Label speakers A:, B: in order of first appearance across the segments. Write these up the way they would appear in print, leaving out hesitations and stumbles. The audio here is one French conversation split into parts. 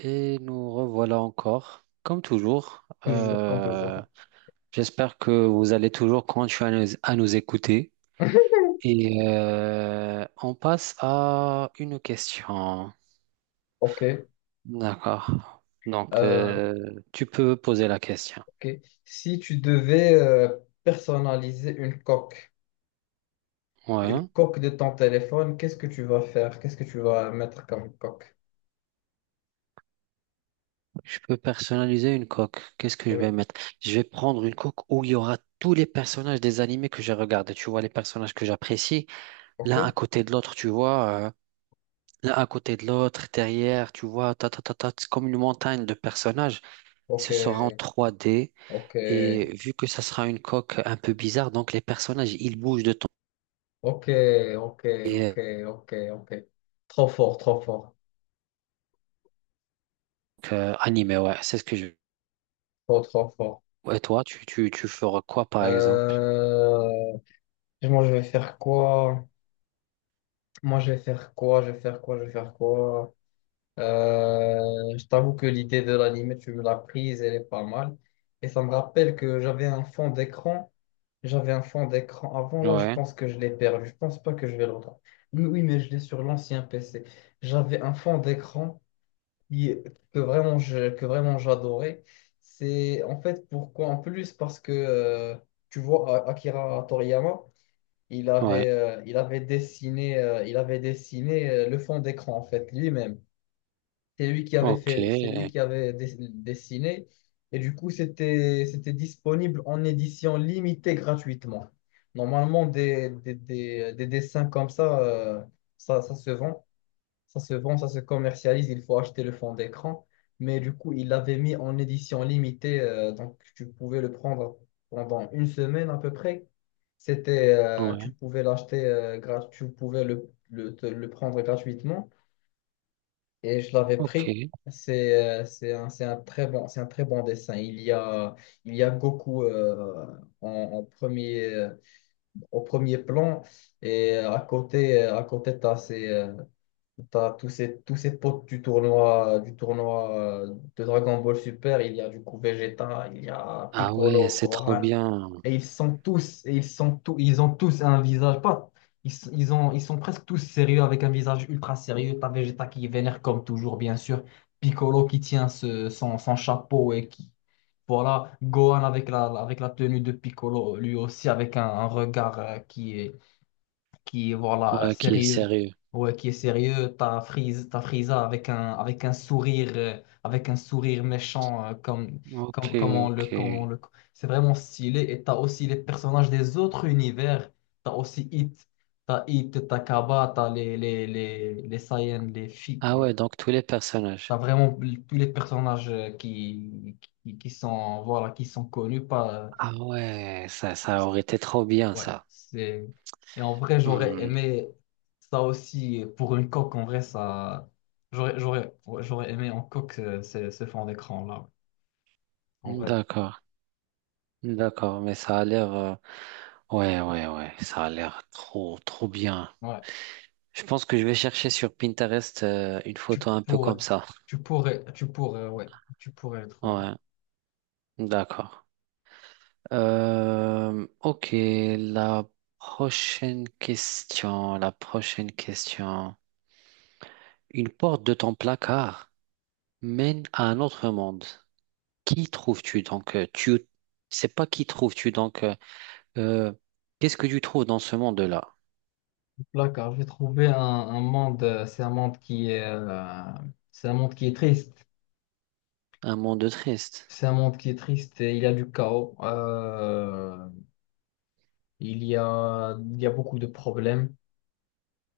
A: Et nous revoilà encore, comme toujours.
B: Toujours, quand toujours.
A: J'espère que vous allez toujours continuer à nous écouter. Et on passe à une question.
B: Ok.
A: D'accord. Donc,
B: euh,
A: tu peux poser la question.
B: ok. Si tu devais personnaliser une
A: Ouais.
B: coque de ton téléphone, qu'est-ce que tu vas faire? Qu'est-ce que tu vas mettre comme coque?
A: Je peux personnaliser une coque. Qu'est-ce que je vais
B: Oui.
A: mettre? Je vais prendre une coque où il y aura tous les personnages des animés que j'ai regardés. Tu vois, les personnages que j'apprécie,
B: Ok.
A: l'un à côté de l'autre, tu vois. L'un à côté de l'autre, derrière, tu vois, ta, ta, ta, ta, c'est comme une montagne de personnages.
B: Ok.
A: Ce sera en trois d.
B: Ok.
A: Et vu que ça sera une coque un peu bizarre, donc les personnages, ils bougent de ton.
B: Ok. Ok.
A: Et
B: Ok. Ok. Ok. Trop fort, trop fort.
A: donc, animé, ouais, c'est ce que je.
B: Trop fort.
A: Et toi, tu feras quoi, par exemple?
B: Euh, Moi, je vais faire quoi? Moi, je vais faire quoi? Je vais faire quoi? Je vais faire quoi? Je t'avoue que l'idée de l'anime, tu me l'as prise, elle est pas mal. Et ça me rappelle que j'avais un fond d'écran. J'avais un fond d'écran avant, là, je
A: Ouais,
B: pense que je l'ai perdu. Je pense pas que je vais le retrouver. Mais oui, mais je l'ai sur l'ancien PC. J'avais un fond d'écran qui- que vraiment j'adorais. C'est en fait pourquoi en plus parce que tu vois Akira Toriyama,
A: ouais,
B: il avait dessiné le fond d'écran en fait lui-même. C'est lui qui avait
A: ok,
B: fait, c'est lui
A: ouais,
B: qui avait dessiné. Et du coup, c'était disponible en édition limitée gratuitement. Normalement, des dessins comme ça, ça se vend, ça se vend, ça se commercialise. Il faut acheter le fond d'écran. Mais du coup, il l'avait mis en édition limitée. Donc, tu pouvais le prendre pendant une semaine à peu près. C'était, tu pouvais l'acheter, tu pouvais le prendre gratuitement et je l'avais
A: ok.
B: pris. C'est c'est un très bon, c'est un très bon dessin. Il y a Goku en premier, au premier plan et à côté, t'as tous tous ces potes du tournoi de Dragon Ball Super. Il y a du coup Vegeta, il y a
A: Ah ouais,
B: Piccolo,
A: c'est trop
B: Gohan,
A: bien.
B: et ils sont tous, et ils sont tous, ils ont tous un visage, pas, ils, s- ils ont, ils sont presque tous sérieux avec un visage ultra sérieux. T'as Vegeta qui vénère comme toujours, bien sûr, Piccolo qui tient son, son chapeau et qui, voilà, Gohan avec la tenue de Piccolo, lui aussi avec un regard qui est voilà,
A: Ouais, qui est
B: sérieux.
A: sérieux.
B: Ouais, qui est sérieux, t'as Frieza avec un sourire méchant, comme,
A: Ok,
B: comme,
A: ok.
B: comme on le... C'est vraiment stylé. Et t'as aussi les personnages des autres univers. T'as aussi Hit, t'as Kaba, t'as les Saiyans, les filles.
A: Ah
B: Les...
A: ouais, donc tous les
B: T'as
A: personnages.
B: vraiment tous les personnages qui sont, voilà, qui sont connus pas.
A: Ah ouais, ça aurait été trop bien,
B: Ouais,
A: ça.
B: c'est... Et en vrai, j'aurais
A: Hmm.
B: aimé ça aussi pour une coque. En vrai, ça... j'aurais, ouais, j'aurais aimé en coque ce fond d'écran-là. Ouais. En vrai,
A: D'accord, d'accord, mais ça a l'air, ouais, ouais, ouais, ça a l'air trop, trop bien.
B: ouais.
A: Je pense que je vais chercher sur Pinterest une
B: Tu
A: photo un peu
B: pourrais,
A: comme ça.
B: tu pourrais, ouais. Tu pourrais le trouver.
A: Ouais, d'accord. Ok, la prochaine question. Une porte de ton placard mène à un autre monde. Qui trouves-tu donc, tu c'est pas qui trouves-tu donc, euh, qu'est-ce que tu trouves dans ce monde-là?
B: Là, car j'ai trouvé un monde, c'est un monde qui est, c'est un monde qui est triste.
A: Un monde triste.
B: C'est un monde qui est triste et il y a du chaos. Il y a beaucoup de problèmes.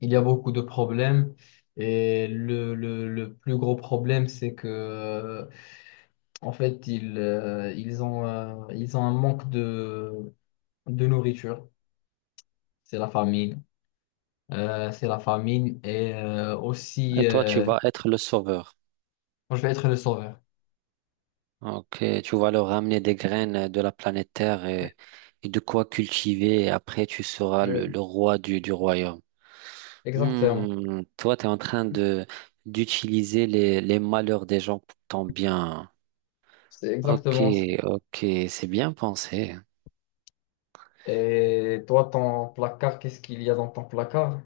B: Il y a beaucoup de problèmes et le plus gros problème, c'est que en fait, ils ont un manque de nourriture. C'est la famine. C'est la famine et aussi,
A: Et toi, tu vas être le sauveur.
B: moi, je vais être le sauveur.
A: Ok, tu vas leur ramener des graines de la planète Terre et de quoi cultiver. Et après, tu seras le,
B: Oui,
A: le roi du royaume.
B: exactement.
A: Hmm, toi, tu es en train de d'utiliser les malheurs des gens pour ton bien.
B: C'est
A: Ok,
B: exactement.
A: ok, c'est bien pensé.
B: Et toi, ton placard, qu'est-ce qu'il y a dans ton placard?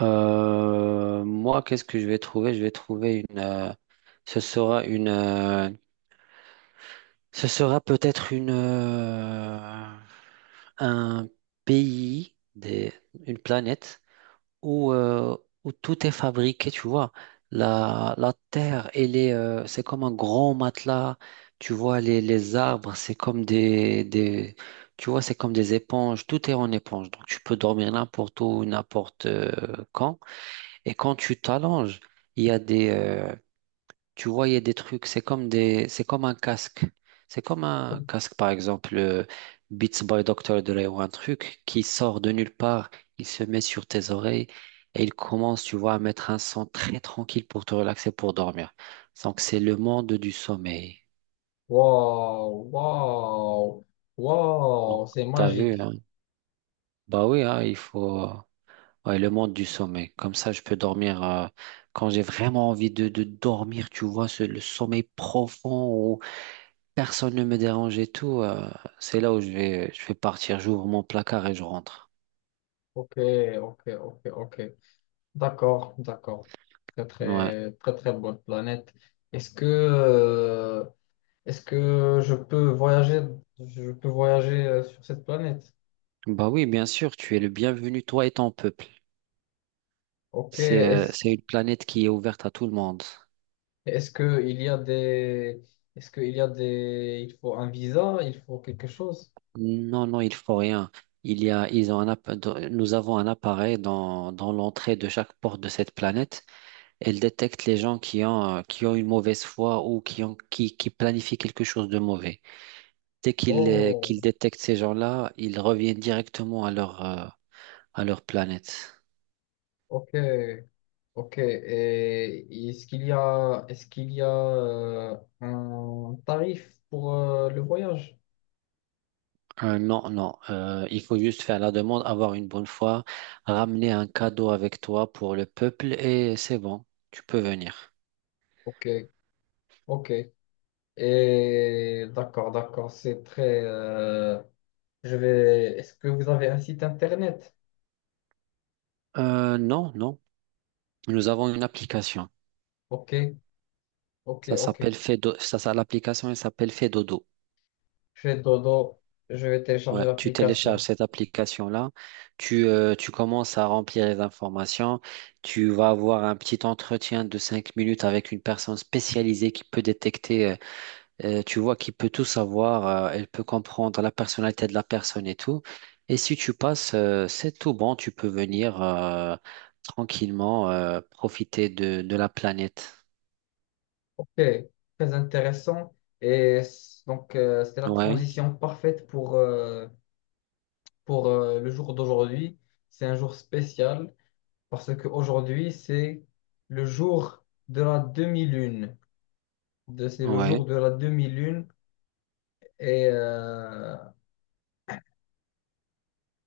A: Moi, qu'est-ce que je vais trouver? Je vais trouver une. Ce sera une. euh, ce sera peut-être une. Un pays, des, une planète où, euh, où tout est fabriqué, tu vois. La terre, elle est, c'est comme un grand matelas. Tu vois, les arbres, c'est comme des. Tu vois, c'est comme des éponges. Tout est en éponge. Donc, tu peux dormir n'importe où, n'importe quand. Et quand tu t'allonges, il y a des, tu vois, il y a des trucs, c'est comme des, c'est comme un casque. C'est comme un casque, par exemple, Beats by Dr. Dre ou un truc qui sort de nulle part, il se met sur tes oreilles et il commence, tu vois, à mettre un son très tranquille pour te relaxer, pour dormir. Donc, c'est le monde du sommeil.
B: Waouh, waouh,
A: Donc,
B: waouh, c'est
A: t'as vu,
B: magique.
A: hein? Bah oui, hein, il faut. Ouais, le monde du sommeil. Comme ça, je peux dormir quand j'ai vraiment envie de dormir, tu vois, le sommeil profond où personne ne me dérange et tout. C'est là où je vais partir. J'ouvre mon placard et je rentre.
B: Ok, ok, ok, ok. D'accord, d'accord. Très,
A: Ouais.
B: très, très, très bonne planète. Est-ce que, est-ce que je peux voyager sur cette planète?
A: Bah oui, bien sûr, tu es le bienvenu, toi et ton peuple.
B: Ok.
A: C'est, euh, c'est une planète qui est ouverte à tout le monde.
B: Est-ce que il y a est-ce que il y a des, il faut un visa, il faut quelque chose?
A: Non, non, il faut rien. Il y a, ils ont un, app- dans- Nous avons un appareil dans l'entrée de chaque porte de cette planète. Elle détecte les gens qui ont une mauvaise foi ou qui planifient quelque chose de mauvais. Dès qu'ils
B: Oh,
A: détectent ces gens-là, ils reviennent directement à leur planète.
B: ok, ok. Et est-ce qu'il y a un tarif pour le voyage?
A: Non, non, il faut juste faire la demande, avoir une bonne foi, ramener un cadeau avec toi pour le peuple et c'est bon, tu peux venir.
B: Ok, ok. Et d'accord, d'accord. C'est très. Je vais. Est-ce que vous avez un site internet?
A: Non, non, nous avons une application.
B: Ok. Ok,
A: Ça
B: ok.
A: s'appelle Fedo, ça, l'application elle s'appelle Fedodo.
B: Je fais dodo, je vais télécharger
A: Ouais, tu télécharges
B: l'application.
A: cette application-là, tu commences à remplir les informations, tu vas avoir un petit entretien de 5 minutes avec une personne spécialisée qui peut détecter, tu vois, qui peut tout savoir, elle peut comprendre la personnalité de la personne et tout. Et si tu passes, c'est tout bon, tu peux venir tranquillement profiter de la planète.
B: Ok, très intéressant. Donc, c'est la
A: Ouais,
B: transition parfaite pour le jour d'aujourd'hui. C'est un jour spécial parce qu'aujourd'hui, c'est le jour de la demi-lune. C'est le jour
A: ouais.
B: de la demi-lune. Et, euh,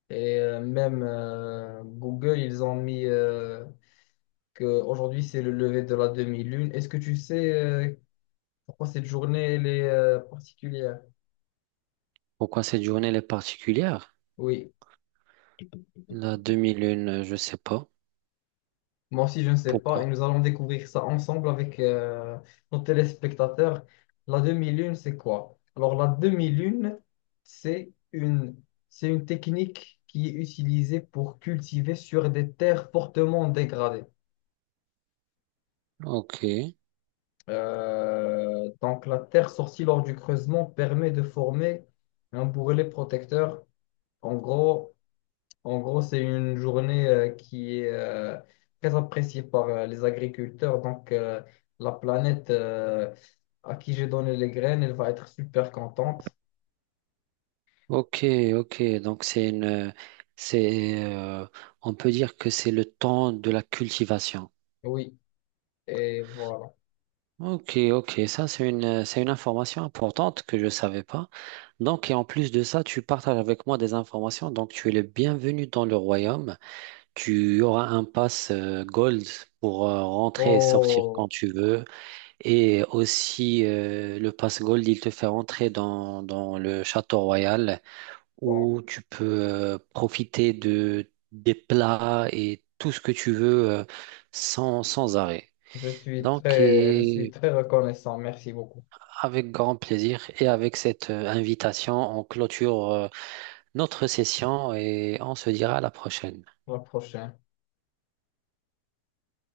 B: et même Google, ils ont mis que aujourd'hui c'est le lever de la demi-lune. Est-ce que tu sais pourquoi cette journée elle est particulière?
A: Pourquoi cette journée elle est particulière?
B: Oui,
A: La demi-lune, je sais pas.
B: moi aussi je ne sais pas
A: Pourquoi?
B: et nous allons découvrir ça ensemble avec nos téléspectateurs. La demi-lune, c'est quoi? Alors la demi-lune, c'est c'est une technique qui est utilisée pour cultiver sur des terres fortement dégradées.
A: Ok.
B: Donc, la terre sortie lors du creusement permet de former un bourrelet protecteur. En gros, en gros, c'est une journée qui est très appréciée par les agriculteurs. Donc, la planète à qui j'ai donné les graines, elle va être super contente.
A: Ok, ok. Donc c'est, euh, on peut dire que c'est le temps de la cultivation.
B: Oui, et voilà.
A: Ok, ok. Ça c'est une information importante que je savais pas. Donc et en plus de ça, tu partages avec moi des informations. Donc tu es le bienvenu dans le royaume. Tu auras un pass gold pour rentrer et sortir
B: Oh,
A: quand tu veux. Et aussi le pass gold, il te fait rentrer dans le château royal.
B: bon,
A: Où tu peux profiter des plats et tout ce que tu veux sans arrêt. Donc,
B: je suis
A: et
B: très reconnaissant. Merci beaucoup.
A: avec grand plaisir et avec cette invitation, on clôture notre session et on se dira à la prochaine.
B: À la prochaine.